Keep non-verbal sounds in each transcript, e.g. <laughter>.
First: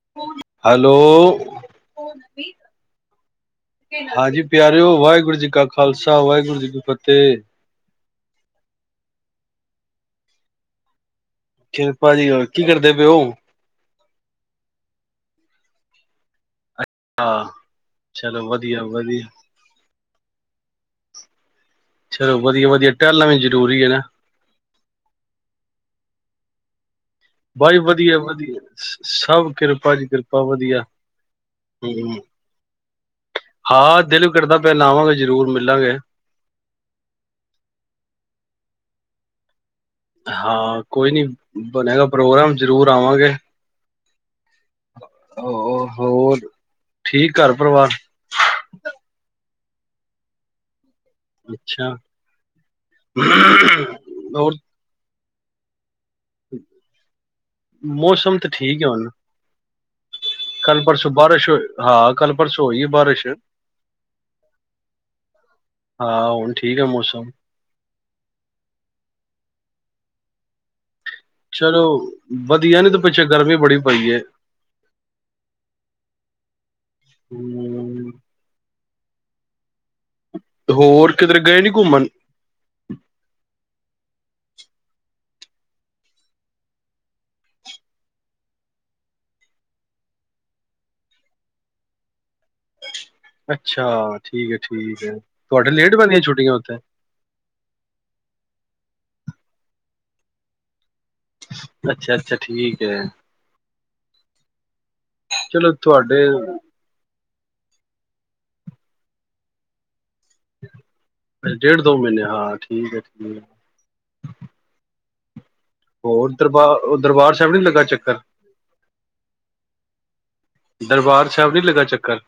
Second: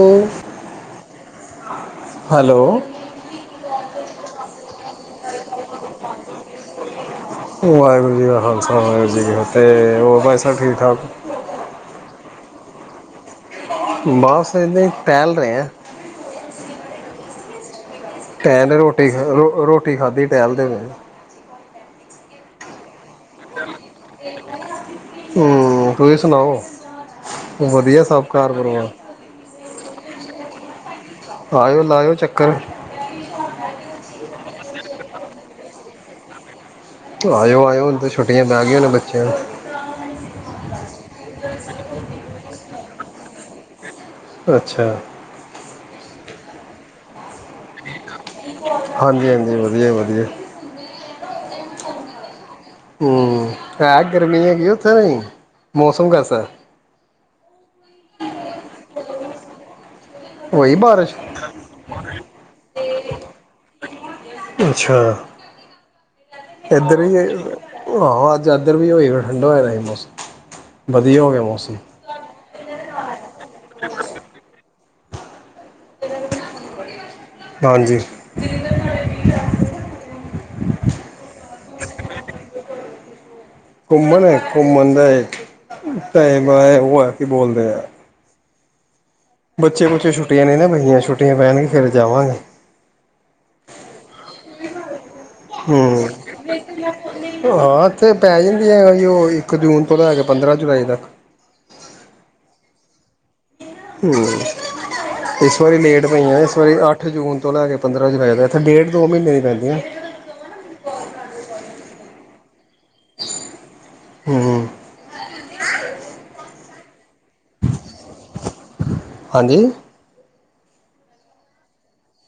ਉਹ hello, hello ਹਾਂਜੀ ਪਿਆਰਓ ਵਾਹਿਗੁਰੂ ਜੀ ਕਾ ਖਾਲਸਾ ਵਾਹਿਗੁਰੂ ਜੀ ਕੀ ਫਤਿਹ। ਤੇ ਹੋਰ ਭਾਈ ਸਭ ਠੀਕ ਠਾਕ। ਸ਼ਿਲਪਾ ਜੀ ਕੀ ਕਰਦੇ ਪਏ ਹੋ। ਬਸ ਇਦਾਂ ਹੀ ਟਹਿਲ ਰਹੇ ਆ। ਹਾਂ। ਚਲੋ ਕੈ ਨੇ ਵਧੀਆ ਰੋਟੀ ਵਧੀਆ ਰ ਰੋਟੀ ਖਾਧੀ ਟਹਿਲ ਦੇ ਪਏ। ਚਲੋ ਵਧੀਆ-ਵਧੀਆ ਟਹਿਲਣਾ ਵੀ ਜ਼ਰੂਰੀ ਐ ਨਾ। ਹੂੰ, ਤੁਸੀਂ ਸੁਣਾਓ। ਬਸ ਜੀ ਵਧੀਆ ਸਭ ਘਰ ਵਧੀਆ ਪਰਿਵਾਰ ਸਭ ਕਿਰਪਾ ਜੀ। ਕਿਰਪਾ ਵਧੀਆ। ਆਇਓ ਲਾਇਓ ਹਮ ਚੱਕਰ। ਹਾਂ ਦਿਲ ਕਰਦਾ ਪਿਆ ਲਾਵਾਂਗੇ ਜਰੂਰ ਮਿਲਾਂਗੇ। ਆਇਓ ਆਇਓ ਹੁਣ ਤੇ ਛੁੱਟੀਆਂ ਪੈ ਗਈਆਂ ਨੇ ਬੱਚਿਆਂ ਨੂੰ ਹਾਂ, ਕੋਈ ਨੀ ਬਣੇਗਾ ਪ੍ਰੋਗਰਾਮ ਜਰੂਰ ਆਵਾਂਗੇ। ਅੱਛਾ। ਹੋਰ ਠੀਕ ਘਰ ਪਰਿਵਾਰ। ਹਾਂਜ-ਹਾਂਜੀ, ਵਧੀਆ-ਵਧੀਆ। ਅੱਛਾ। ਹੂੰ ਹੈ ਗਰਮੀ ਹੋਰ ਹੈਗੀ ਓਥੇ ਨਹੀ ਮੌਸ ਮੋਸਮ ਕੈਸਾ ਹੈ? ਮੌਸਮ ਤਾਠੀਕ ਏ ਹੁਣ। ਕੱਲ ਪਰਸੋਂ ਬਾਰਿਸ਼ ਹੋ ਹਾਂ ਕੱਲ ਪਰਸੋਂ ਹੋਈਏ ਬਾਰਿਸ਼ ਅੱਛਾ। ਅੱਛਾ, ਹਾਂ, ਹੁਣ ਠੀਕ ਹੈ ਇੱਧਰ ਵੀ ਮੌਸਮ। ਆਹੋ ਅੱਜ ਇੱਧਰ ਵੀ ਹੋਈ ਠੰਡਾ ਹੋਏ ਮੌਸਮ। ਵਧੀਆ ਹੋ ਗਿਆ ਮੌਸਮ। ਚਲੋ ਵਧੀਆ ਨੀ ਤੇ ਪਿੱਛੇ ਗਰਮੀ ਬੜੀ ਪਈ ਏ। ਹਾਂਜੀ। ਹੂੰ, ਹੋਰ ਕਿਧਰ ਗਏ ਨੀ ਘੁੰਮਣ? ਘੁੰਮਣ ਘੁੰਮਣ ਦਾ ਉਹ ਆ ਕੀ ਬੋਲਦੇ ਆ ਬੱਚੇ ਬੱਚੇ ਛੁੱਟੀਆਂ ਨਹੀਂ ਨਾ ਪਈਆਂ ਛੁੱਟੀਆਂ ਪੈਣਗੇ ਫੇਿਰ ਜਾਵਾਂਗੇ। ਅੱਛਾ ਠੀਕ ਹੈ-ਠੀਕ ਹੈ। ਤੁਹਾਡੇ ਲੇਟ ਹੂੰ ਪੈਂਦੀਆਂ ਛੁੱਟੀਆਂ ਉੱਥੇ? ਹਾਂ ਇਥੇ ਪੈ ਜਾਂਦੀ ਆ ਉਹ। ਇੱਕ ਜੂਨ ਤੋਂ ਲ਼ੈ ਕੇ ਪੰਦਰਾਂ ਜੁਲਾਈ ਤੱਕ ਅੱਛਾ-ਅੱਛਾ ਠੀਕ ਹੈ। ਹਮ ਇਸ ਚਲੋ ਵਾਰੀ ਲੇਟ ਤੁਹਾਡੇ ਪਈਆਂ ਇਸ ਵਾਰੀ ਅੱਠ ਜੂਨ ਤੋਂ ਲੈ ਕੇ ਪੰਦਰਾਂ ਹਜ਼ਾਰ ਆ ਜਾਂਦਾ ਇੱਥੇ ਡੇਢ ਦੋ ਮਹੀਨੇ ਦੀ ਪੈਂਦੀ ਆ ਹ ਅੱ ਡੇਢ ਦੋ ਮਹੀਨੇ ਹਾਂ ਠੀਕ ਹੈ ਠੀਕ ਹਮ ਹਮ ਹੋਰ ਦਰਬਾਰ ਦਰਬਾਰ ਸਾਹਿਬ ਨੀ ਲੱਗਾ ਚੱਕਰ ਹਾਂਜੀ ਦਰਬਾਰ ਸਾਹਿਬ ਨੀ ਲੱਗਾ ਚੱਕਰ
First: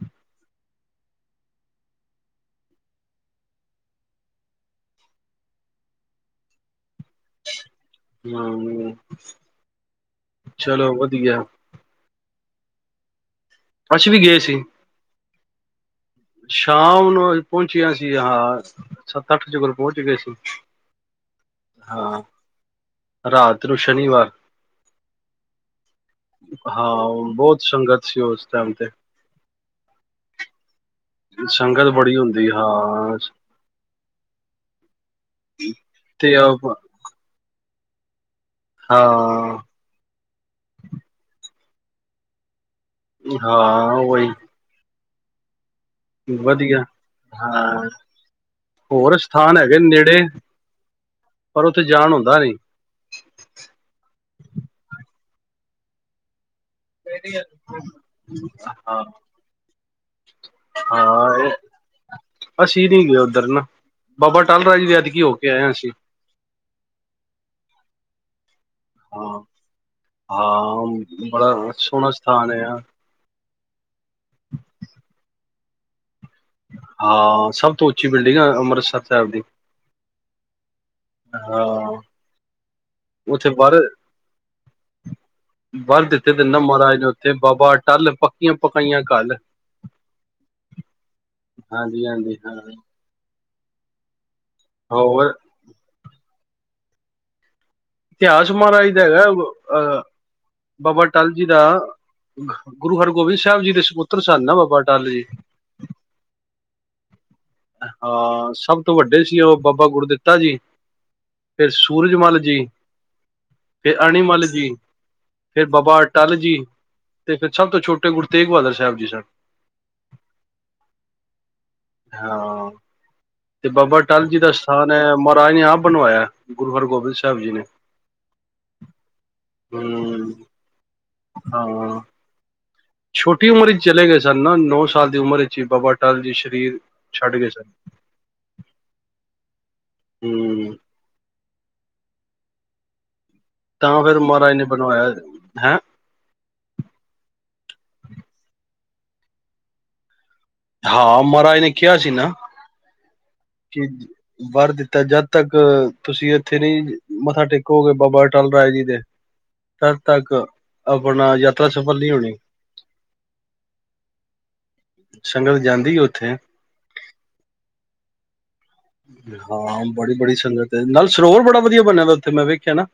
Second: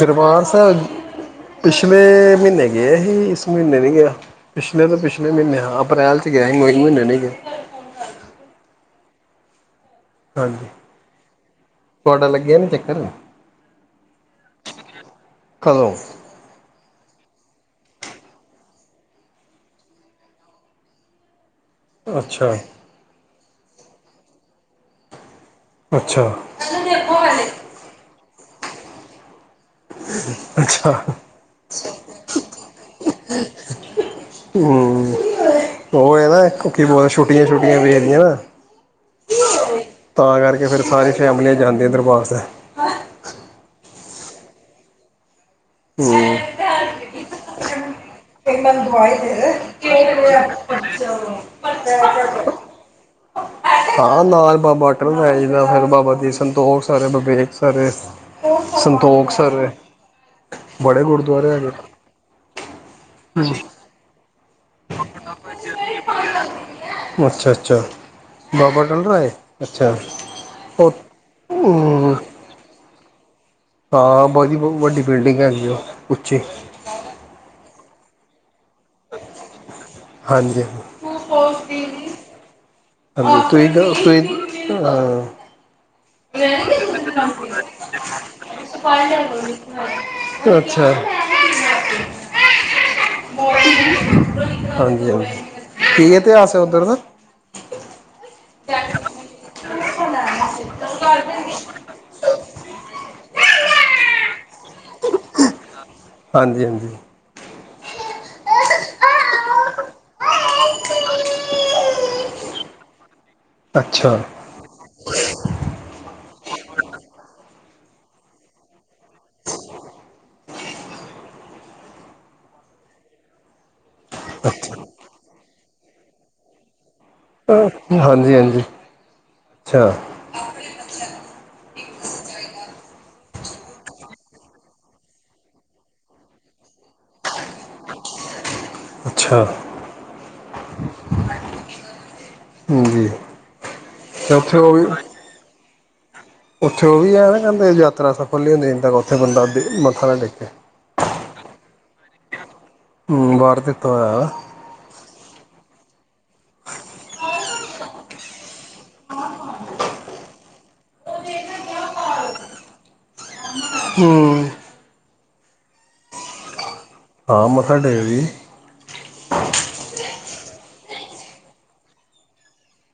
ਦਰਬਾਰ ਸਾਹਿਬ ਪਿਛਲੇ ਮਹੀਨੇ ਗਏ ਸੀ ਇਸ ਮਹੀਨੇ ਨਹੀਂ ਗਿਆ ਪਿਛਲੇ ਤਾਂ ਪਿਛਲੇ ਮਹੀਨੇ ਹਾਂ ਅ੍ਰੈਲ ' ਗਿਆ ਸੀ ਮੇ ਮਹੀਨੇ ਨਹੀਂ ਗਿਆ ਹਮ ਅ ਹਾਂਜੀ ਤੁਹਾਡਾ ਲੱਗਿਆ ਨੀ ਚੱਕਰ ਅੱਸੀ ਵੀ ਗਏ ਸੀ ਕਦੋਂ ਸ਼ਾਮ ਨੂੰ ਅੱ ਪਹੁੰਚੀਆਂ ਸੀ ਹਾਂ ਸੱਤ ਅੱਠ ਚ ਕੋਲ ਪਹੁੰਚ ਗਏ ਸੀ ਹਾਂ, ਅੱਛਾ ਰਾਤ ਨੂੰੂ ਸ਼ਨੀਵਾਰ ਅੱਛਾ ਹਾਂ ਬਹੁਤ ਸੰਗਤ ਸੀ ਉਸ ਸ਼ ਤੇ ਅੱਛਾ ਸੰਗਤ ਬੜੀ ਹੁੰਦੀ ਹਾਂ ਹਮ ਉਹ ਹੈ ਤੇ ਨਾ ਅ- ਬਹੁ ਛੁੱਟੀਆਂ ਛੱੀਆਂ ਪਜਦੀਆਂ ਨਾ ਹਾਂ ਤਾਂ ਕਰਕੇ ਫਿਰ ਸਾਰੀ ਫੈਮਲੀੀਆਂ ਜਾਂਦੀ ਇਧਰ ਵਾਸਤੇ ਹਾਂ ਉਹਹੀ ਹਮ ਵਧੀਆ ਹ ਹੋਰ ਸਥਾਨ ਹੈਗੇ ਨੇੜੇ ਪਰ ਉੱਥੇ ਜਾਣ ਹੁੰਦਾ ਨੀ ਹਾਂ ਨਾ ਬਾਬਾ ਅਟਲੈ ਜ ਦਾ ਫਿਰ ਬਾਬਾ ਦੀ ਸੰ ਸੰਤੋਖ ਸਰ ਵਿਵੇਕ ਸਰ ਹਾਂ ਸੰਤੋਖ ਸਰ ਬੜੇ ਹਾਂ, ਗੁਰਦੁਆਰੇ ਇਹ ਹੈਗੇ ਅਸੀਂ ਨੀ ਗਏ ਉੱਧਰ ਨਾ ਬਾਬਾ ਟਾਲ ਰਾਜ ਵੀ ਐਤਕੀ ਹੋ ਕੇ ਆਏ ਹਾਂ ਅਸੀਂ ਅੱਛਾ ਅੱਛਾ। ਬਾਬਾ ਅਟਲ ਰਾਏ ਹਾਂ ਅੱਛਾ ਹਾਂ, ਉਹ ਬੜਾ ਸੋਹਣਾ ਹਮ ਸਥਾਨ ਹੈ ਆ। ਹਾਂ ਬੜੀ ਵੱਡੀ ਬਿਲਡਿੰਗ ਹੈਗੀ ਉਹ ਉੱਚੀ ਹਾਂ, ਸਭ ਤੋਂ ਉੱ ਚੀ ਬਿਲਡਿੰਗ ਅਮ ਸਰ ਦੀ ਹਾਂਜੀ ਹਾਂ ਤੁਸੀਂ ਉੱਥੇ ਵਰ ਨਾ ਤੁਸੀਂ <unintelligible> ਮਹਾਰਾਜ ਨੇ ਉੱਥੇ ਬਾਬਾ ਅਟੱਲ ਪੱਕੀਆਂ ਪਕਾਈਆਂ ਕੱਲ ਅੱਛਾ ਹਾਂਜੀ ਹਾਂਜੀ ਹਾਂ। <unintelligible> ਹਾਂਜੀ, ਹਾਂਜੀ ਹੋਰ ਠੀਕ ਹੈ। ਕੀ ਇਤਹਾਸ ਐ ਉੱਧਰ ਦਾ? ਇਤਿਹਾਸ ਮਹਾਰਾਜ ਦਾ ਹੈਗਾ ਅਹ ਬਾਬਾ ਟੱਲ ਜੀ ਦਾ ਗੁਰੂ ਹਰਗੋਬਿੰਦ ਸਾਹਿਬ ਜੀ ਦੇ ਸਪੁੱਤਰ ਸਨ ਨਾ ਬਾਬਾ ਅਟਲ ਜੀ। ਹਾਂਜੀ ਹਾਂਜੀ, ਹਾਂ, ਸਭ ਤੋਂ ਵੱਡੇ ਸੀ ਉਹ ਬਾਬਾ ਗੁਰਦਿੱਤਾ ਜੀ ਫਿਰ ਸੂਰਜਮੱਲ ਜੀ। ਫੇਰ ਅੱਛਾ ਅਣੀਮਲ ਜੀ ਫੇਰ ਬਾਬਾ ਅਟੱਲ ਜੀ। ਜੀ ਤੇ ਫਿਰ ਸਭ ਤੋਂ ਛੋਟੇ ਗੁਰੂ ਤੇਗ ਬਹਾਦਰ ਸਾਹਿਬ ਜੀ ਸਨ। ਹਾਂ, ਤੇ ਬਾਬਾ ਅਟੱਲ ਜੀ ਦਾ ਸਥਾਨ ਐ ਰਾਜ ਨੇ ਆਪ ਬਣਵਾਇਆ ਗੁਰੂ ਹਰਗੋਬਿੰਦ ਸਾਹਿਬ ਜੀ ਨੇ ਹਾਂਜੀ ਹਾਂਜੀ ਅੱਛਾ ਹੂੰ ਹਾਂ। ਛੋਟੀ ਉਮਰ ਵਿੱਚ ਚਲੇ ਗਏ ਸਨ ਨਾ ਨੌ ਸਾਲ ਦੀ ਉਮਰ ਵਿੱਚ ਹੀ ਬਾਬਾ ਅਟੱਲ ਜੀ ਸਰੀਰ ਛੱਡ ਗਏ ਸਨ। ਅੱਛਾ, ਹੂੰ ਜੀ। ਤਾਂ ਫਿਰ ਤੇ ਮਹਾਰਾਜ ਉੱਥੇ ਨੇ ਉਹ ਵੀ ਬਣਵਾਇਆ ਹੈ। ਉੱਥੇ ਉਹ ਵੀ ਹੈ ਨਾ ਕਹਿੰਦੇ ਯਾਤਰਾ ਸਫਲ ਨੀ ਹੁੰਦੀ ਜਦੋਂ ਤੱਕ ਉੱਥੇ ਬੰਦਾ ਮੱਥਾ ਨਾ ਟੇਕੇ। ਹਾਂ, ਮਹਾਰਾਜ ਨੇ ਕਿਹਾ ਸੀ ਨਾ। ਹੂੰ ਬਾਹਰ ਕਿ ਦਿੱਤਾ ਹੋਇਆ ਵਰ ਦਿੱਤਾ ਜਦ ਤੱਕ ਤੁਸੀਂ ਇੱਥੇ ਨੀ ਮੱਥਾ ਟੇਕੋਗੇ ਬਾਬਾ ਅਟੱਲ ਰਾਏ ਜੀ ਦੇ ਤਦ ਤੱਕ ਆਪਣਾ ਯਾਤਰਾ ਸਫਲ ਨਹੀਂ ਹੋਣੀ। ਹੂੰ। ਸੰਗਤ ਜਾਂਦੀ ਆ ਉੱਥੇ ਹਾਂ, ਮੱਥਾ ਟੇਕਦੀ। ਹਾਂ, ਬੜੀ ਬੜੀ ਸੰਗਤ ਹੈ ਨਾਲ ਸਰੋਵਰ ਬੜਾ ਵਧੀਆ ਬਣਿਆ ਦਾ ਉੱਥੇ ਮੈਂ ਵੇਖਿਆ ਨਾ।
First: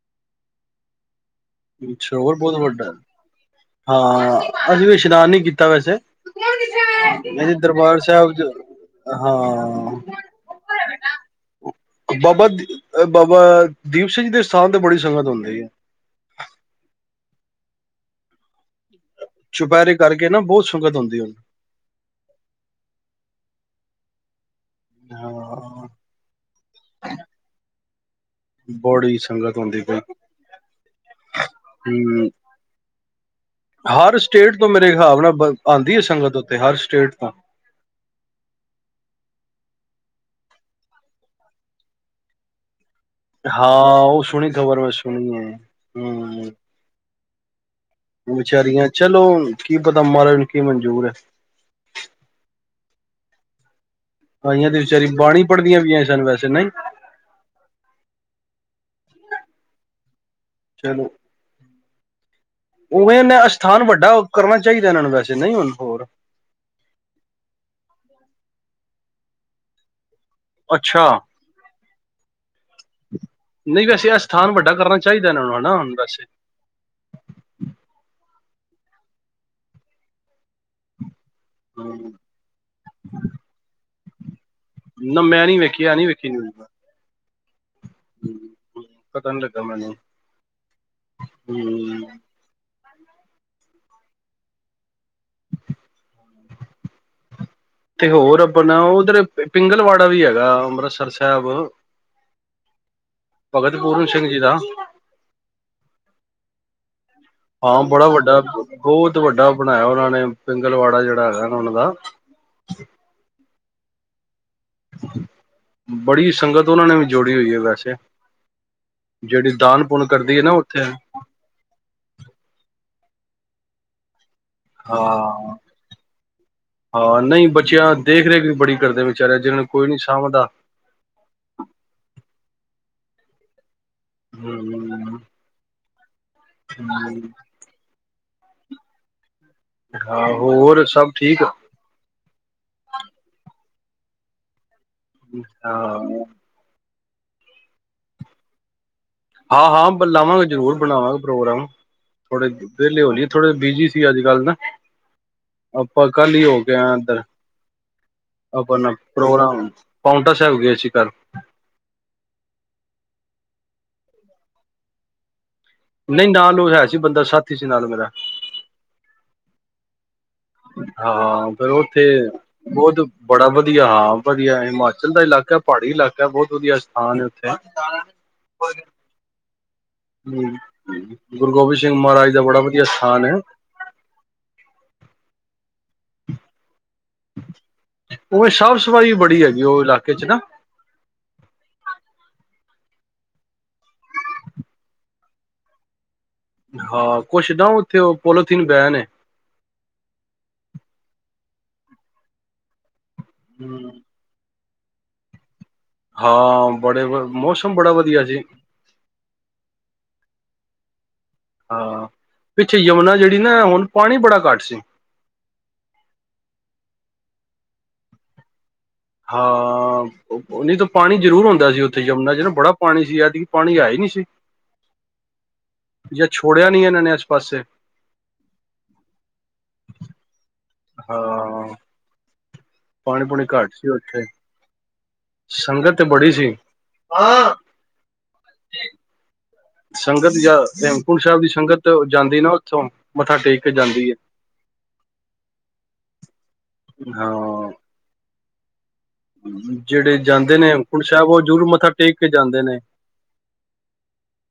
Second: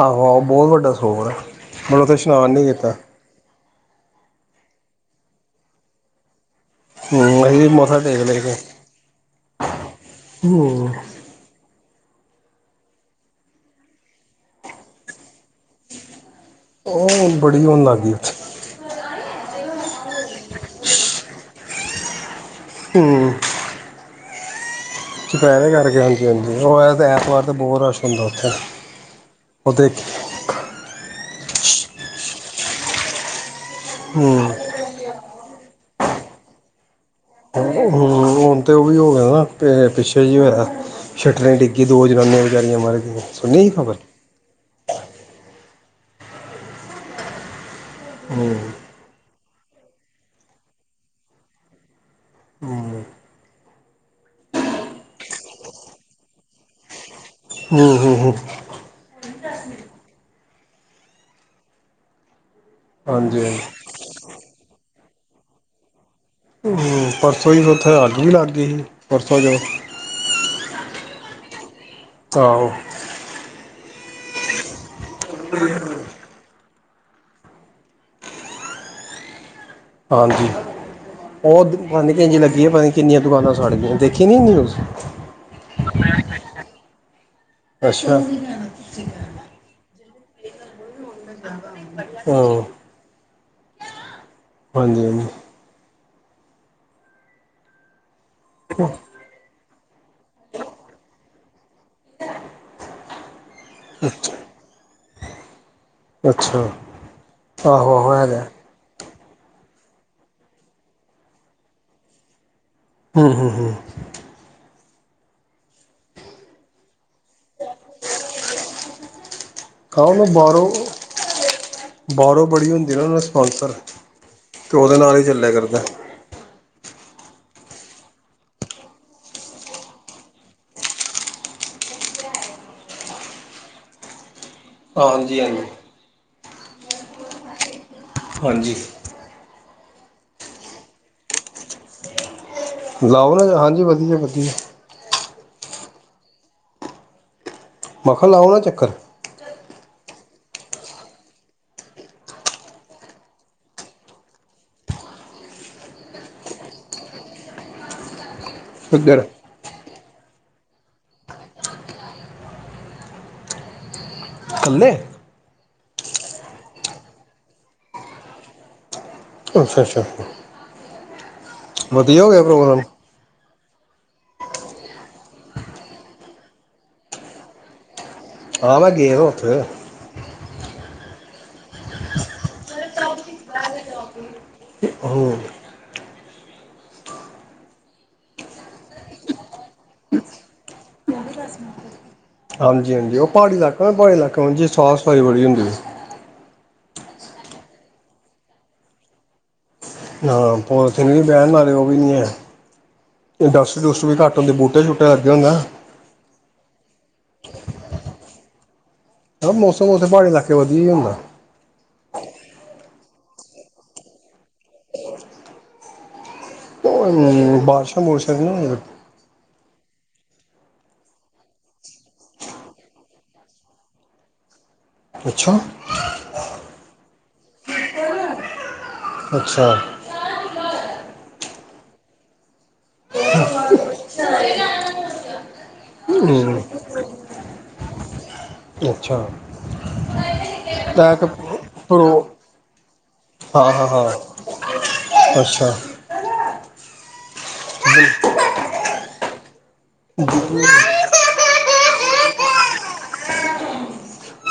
ਆਹੋ ਆਹੋ ਬਹੁਤ ਵੱਡਾ ਸਰੋਵਰ ਆ। ਅੱਛਾ ਹੋਰ ਬਹੁਤ ਵੱਡਾ ਹਾਂ। ਅਸੀਂ ਕੋਈ ਇਸ਼ਨਾਨ ਨੀ ਕੀਤਾ ਵੈਸੇ ਹੂੰ ਅਸੀਂ <unintelligible> ਵੀ ਦਰਬਾਰ ਮੱਥਾ ਟੇਕ ਸਾਹਿਬ ਚ ਲਏ ਸੀ ਹਾਂ। ਹੂੰ। ਬਾਬਾ ਬਾਬਾ ਦੀਪ ਸਿੰਘ ਜੀ ਦੇ ਸਥਾਨ ਤੇ ਬੜੀ ਸੰਗਤ ਹੁੰਦੀ ਐ। ਉਹ ਹੁਣ ਬੜੀ ਹੋਣ ਲਾਗੀ ਉੱਥੇ। ਚੁਪਿਹਰੇ ਕਰਕੇ ਨਾ ਬਹੁਤ ਸੰਗਤ ਹੁੰਦੀ ਹੁਣ। ਹੂੰ। ਚੁਪਹਿਰੇ ਹਾਂ ਕਰਕੇ ਹਾਂਜੀ ਹਾਂਜੀ ਉਹ ਤਾਂ ਐਤਵਾਰ ਤਾਂ ਬਹੁਤ ਰਸ਼ ਹੁੰਦਾ ਉੱਥੇ ਬੜੀ ਸੰਗਤ ਉਹ ਹੁੰਦੀ ਦੇਖ ਪਈ ਕੇ ਹੂੰ। ਹਰ ਹੂੰ ਸਟੇਟ ਤੋਂ ਮੇਰੇ ਹਿਸਾਬ ਨਾਲ ਆਂਦੀ ਆ ਸੰਗਤ ਉੱਥਤੇ ਹਰ ਸਟੇਟ ਤੋਂ। ਹੁਣ ਤਾਂ ਉਹ ਵੀ ਹੋ ਗਿਆ ਨਾ ਪਿੱਛੇ ਜੇ ਹੋਇਆ ਸ਼ੱਟਰਾਂ ਡਿੱਗਗੀ ਦੋ ਜਨਾਨੀਆਂ ਵਿਚਾਰੀਆਂ ਮਰ ਗਈਆਂ ਸੁਣੀ ਸੀ ਖ਼ਬਰ ਹਾਂ, ਉਹ ਸੁਣੀ ਖਬਰ ਮੈਂ ਸੁਣੀ ਐ ਹਾਂ। ਹੂੰ ਬਚਾਰੀਆਂ ਚਲੋ। ਕੀ ਪਤਾ ਮਹਾਰਾਜ ਨੂੰ ਕੀ ਮਨਜੂਰ ਐ। ਆਈਆਂ ਤੇ ਵਿਚਾਰੀ ਬਾਣੀ ਪੜ੍ਹਦੀ ਆਂ ਪਈਆਂ ਸਨ ਵੈਸੇ ਨਹੀਂ। ਹੂੰ ਹੂੰ ਚੱਲੋ। ਉਵੇ ਹਾਂਜੀ ਅਸਥਾਨ ਵੱਡਾ ਕਰਨਾ ਚਾਹੀਦਾ ਇਹਨਾਂ ਨੂੰ ਵੈਸੇ ਨਹੀਂ ਹੁਣ ਹੋਰ। ਹਾਂਜੀ ਪਰਸੋਂ ਹੀ ਉੱਥੇ ਅੱਗ ਵੀ ਲਾਗੀ ਸੀ। ਪਰਸੋ ਜੇ ਅੱਛਾ। ਆਹੋ। ਨਹੀਂ ਵੈਸੇ ਐ ਸਥਾਨ ਵੱਡਾ ਕਰਨਾ ਚਾਹੀਦਾ ਇਹਨਾਂ ਨੂੰ ਵੈਸੇ <unintelligible> ਹਾਂਜੀ। ਉਹ ਪਤਾ ਨੀ ਹੂੰ, ਕਿੰਝ ਲੱਗੀ ਆ ਪਤਾ ਨੀ ਕਿੰਨੀਆਂ ਦੁਕਾਨਾਂ ਸਾੜ ਗਈਆਂ ਦੇਖੀ ਨੀ ਨਿਊਜ਼। ਨਾ ਮੈਂ ਨੀ ਵੇਖੀ ਆ ਨੀ ਵੇਖੀ ਨਿਊਜ਼ ਅੱਛਾ। ਪਤਾ ਨੀ ਲੱਗਾ <unintelligible> ਹਾਂ। ਹਾਂਜੀ ਹਾਂਜੀ। ਤੇ ਹੋਰ ਆਪਣਾ ਓਦਰ ਪਿੰਡ ਪਿੰਗਲਵਾੜਾ ਵੀ ਹੈਗਾ ਅੰਮ੍ਰਿਤਸਰ ਸਾਹਿਬ ਭਗਤ ਪੂਰਨ ਸਿੰਘ ਜੀ ਦਾ ਅੱਛਾ ਹਾਂ ਆਹੋ ਬੜਾ ਆਹੋ ਵੱਡਾ, ਹੈਗਾ ਬਹੁਤ ਬਹੁਤ ਵੱਡਾ ਬਣਾਇਆ ਉਹਨਾਂ ਨੇ ਪਿੰਗਲਵਾੜਾ ਜਿਹੜਾ ਹੈਗਾ ਨਾ ਉਹਨਾਂ ਦਾ ਹਮ-ਹਮ-ਹਮ ਬੜੀ ਸੰਗਤ ਉਹਨਾਂ ਨੇ ਵੀ ਜੋੜੀ ਹੋਈ ਹੈ ਵੈਸੇ ਜਿਹੜੀ ਦਾਨ ਪੁੰਨ ਕਾਨੋ ਕਰਦੀ ਹੈ ਨਾ ਉੱਥੇ ਬਾਹਰੋਂ-ਬਾਹਰੋਂ ਬੜੀ ਹੁੰਦੀ ਨਾ ਓਨ੍ਹਾਂ ਦੀ ਅੰਤਰ ਹੈ ਤੇਓਦੇ ਨਾਲ ਹੀ ਚੱਲਿਆ ਹਾਂ ਕਰਦਾ ਹਾਂ ਨਹੀਂ ਬੱਚਿਆਂ ਦੇਖ ਰੇਖ ਵੀ ਬੜੀ ਕਰਦੇ ਵਿਚਾਰਿਆਂ ਜਿਹਨਾਂ ਨੂੰ ਕੋਈ ਨੀ ਸਾਂਭਦਾ ਹੂੰ ਹਾਂਜੀ-ਹਾਂਜੀ <inaudible> ਹਾਂਜੀ ਹਾਂ ਹੋਰ ਸਭ ਠੀਕ ਲਾਓ ਨਾ ਹਾਂਜੀ ਵਧੀਆ-ਵਧੀਆ ਠੀਕ-ਠਾਕ ਮੈ ਕਿਹਾ ਲਾਓ ਨਾ ਚੱਕਰ ਆਹ ਹਾਂ ਲਾਵਾਂਗੇ ਜਰੂਰ ਬਣਾਵਾਂਗੇ ਪ੍ਰੋਗਰਾਮ ਥੋੜੇ ਵਿਹਲੇ ਹੋਲੀਏ ਥੋੜੇ ਬਿਜੀੀ ਸੀ ਅੱਜ ਕੱਲ ਨਾ ਆਪਾਂ ਕੱਲ ਹੀ ਹੋ ਕੇ ਆ ਇਧਰ ਅਪਨਪ ਇੱਧਰ ਪ੍ਰੋਗਰਾਮ ਪੋਂਟ ਟਾ ਸਾਹਿਬ ਗਏ ਸੀ ਕਲ ਕੱਲੇ ਨਹੀਂ ਨਾਲ ਉਹ ਹੈ ਸੀ ਬੰਦਾ ਸਾਥੀ ਸੀ ਨਾਲ ਮੇਰਾ ਅੱਛਾ-ਅੱਛਾ ਹਾਂ ਫੇਿਰ ਉਹ ਉੱਥੇ ਪ੍ਰੋਗਰਾਮ ਬਹੁਤ ਬੜਾ ਵਧ ਵਧੀਆ ਹਾਂ ਵਧੀਆ ਹਿਮਾਚਲ ਦਾ ਇਲਾਕਾ ਪਹਾੜੀ ਇਲਾਕਾ ਬਹੁਤ ਵਧੀਆ ਸਥਾਨ ਹੈ ਉੱਥੇ ਆਹ ਮੈਂ ਗਇਆ ਉੱਥੇ ਗੁਰੂ ਗੋਬਿੰਦ ਸਿੰਘ ਮਹਾਰਾਜ ਦਾ ਬੜਾ ਵਧੀਆ ਸਥਾਨ ਹੈ ਹੂੰ ਉਵੇ ਸਾਫ਼ ਸਫ਼ਾਈ ਬੜੀ ਹੈਗੀ ਉਹ ਇਲਾਕੇ 'ਚ ਨਾ ਹਾਂਜੀ-ਹਾਂਜੀ ਉਹ ਪਹਾੜੀ ਇਲਾਕਾ- ਪਹਾੜੀ ਇਲਾਕਾ ਓਂਜੀ ਸਾਾਹ ਸਫਾਈ ਬੜੀ ਹੁੰਦੀ ਹੈ ਹਾਂ ਕੁਛ ਨਾ ਉੱਥੇ ਉਹ ਪੋਲੀਥੀਨ ਬੈਨ‌ ਏ ਹਾਂ ਪੋਲੀਥੀਨ ਵੀ ਬੈਣ ਨਾਲੇ ਉਹ ਵੀ ਨਹੀਂ ਹੈ ਇੰਡਸਟਰੀ ਇੰਡਸਟਰੀ ਵਿ ਘੱਟ ਹੁੰਦੀ ਬੂਟ ਝੂਟੇ ਲੱਗੇ ਹੁੰਦਾ ਹਾਂ ਬੜੇ ਮੌਸਮ ਬੜਾ ਵਧੀਆ ਜੀ ਮੌਸਮ ਉਥੇ ਪਹਾੜੀ ਇਲਾਕੇ ਵਧੀਆ ਹੀ ਹੁੰਦਾ ਹਾਂ ਪਿੱਛੇ ਯਮੁਨਾ ਜਿਹੜੀ ਨਾ ਹੁਣ ਪਾਣੀ ਬੜਾ ਘੱਟ ਸੀ ਬਾਰਸ਼ਾ ਬੂਰਸ਼ਅ ਨੀ ਹੋਈਯਾਂ ਹਾਂ ਨਹੀਂ ਤਾਂ ਪਾਣੀ ਜ਼ਰੂਰ ਹੁੰਂਦਾ ਸੀ ਉੱਥੇ ਜੰਮਨਾ ਜਿ ਨਾ ਬੜਾ ਪਾਣੀ ਸੀ ਏਦਕੀ ਪਾਣੀ ਹੈ ਹੀ ਨਹੀਂ ਸੀ ਅੱਛਾ ਜਾਂ ਛੋੜਿਆ ਨੀ ਇਹਨਾਂ ਨੇ ਅਜ ਪਾਸੇ ਅੱਛਾ। ਹਾਂ। ਪਾਣੀ ਪੂਣੀ ਘੱਟ ਸੀ ਓਹਥੇ ਸੰਗਤ ਤੇ ਬੜੀ ਸੀ ਹੂੰ ਹਾਂ, ਅੱਛਾ ਸੰਗਤ ਜਾਂ ਹੈਮਕੁੰਡ ਟੈਕ ਸਾਹਿਬ ਦੀ ਸੰਗਤ ਪ੍ਰੋ ਜਾਂਦੀ ਨਾ ਉੱਥੋਂ ਮੱਥਾ ਟੇਕ ਕੇ ਹਾਂ ਹਾਂ ਹਾਂ ਜਾਂਦੀ ਐ। ਅੱਛਾ ਹਾਂ, ਜੀ। ਜਿਹੜੇ ਜਾਂਦੇ ਨੇ, ਹੇਮਕੂਟ ਸਾਹਿਬ ਉਹ ਜ਼ਰੂਰ ਮੱਥਾ ਟੇਕ ਕੇ ਜਾਂਦੇ ਨੇ।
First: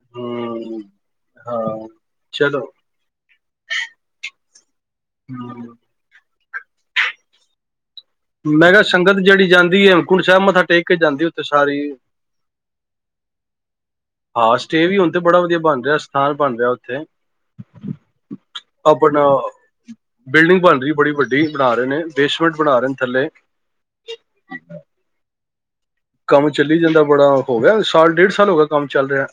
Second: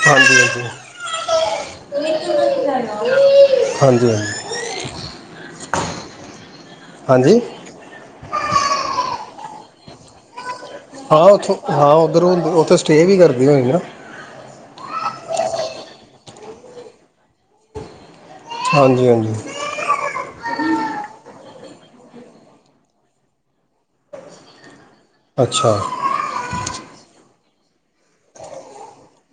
ਹਾਂਜੀ-ਹਾਂਜੀ। ਹਮ ਹਾਂ ਚਲੋ। ਹਾਂਜੀ-ਹਾਂਜੀ। ਹੂੰ, ਹਾਂਜੀ। ਮੈਂ ਕਿਹਾ ਸੰਗਤ ਜਿਹੜੀ ਜਾਂਦੀ, ਹੇਮਕੂਟ ਸਾਹਿਬ ਮੱਥਾ ਟੇਕ ਕੇ ਹਾਂ, ਜਾਂਦੀ ਉੱਥੇ ਉੱਥੋਂ, ਸਾਰੀ ਹਾਂ ਉੱਧਰੋਂ ਉੱਥੇ ਸਟੇਅ ਵੀ ਕਰਦੀ ਹੋਈ ਨਾ। ਸਟੇਅ ਵੀ ਹੁਣ, ਤੇ ਬੜਾ ਵਧੀਆ ਬਣ ਰਿਹਾ ਸਥਾਨ ਬਣ ਰਿਹਾ ਉੱਥੇ। ਹਾਂਜੀ ਆਪਣਾ ਹਾਂਜੀ ਬਿਲਡਿੰਗ ਬੜੀ ਵੱਡੀ ਬਣਾ ਰਹੇ ਨੇ, ਬੇਸ਼ਮਿਟ ਬਣਾ ਰਹੇ ਨੇ। ਥੱਲੇ। ਅੱਛਾ। ਕੰਮ ਚੱਲੀ ਜਾਂਦਾ ਬੜਾ, ਹੋ ਗਿਆ ਸਾਲ ਡੇਢ ਸਾਲ ਹੋ ਗਿਆ ਕੰਮ ਚੱਲ ਰਿਹਾ।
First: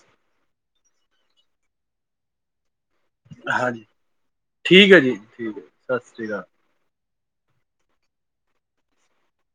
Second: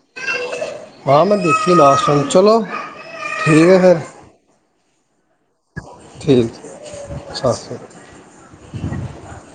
ਹਾਂ, ਮੈਂ ਦੇਖੀ ਨਾ ਸੁਣ ਚਲੋ। ਠੀਕ ਐ, ਹਾਂਜੀ ਫਿਰ। ਠੀਕ ਹੈ ਜੀ, ਠੀਕ ਹੈ। ਸਤਿ ਸ਼੍ਰੀ ਅਕਾਲ। ਠੀਕ <unintelligible>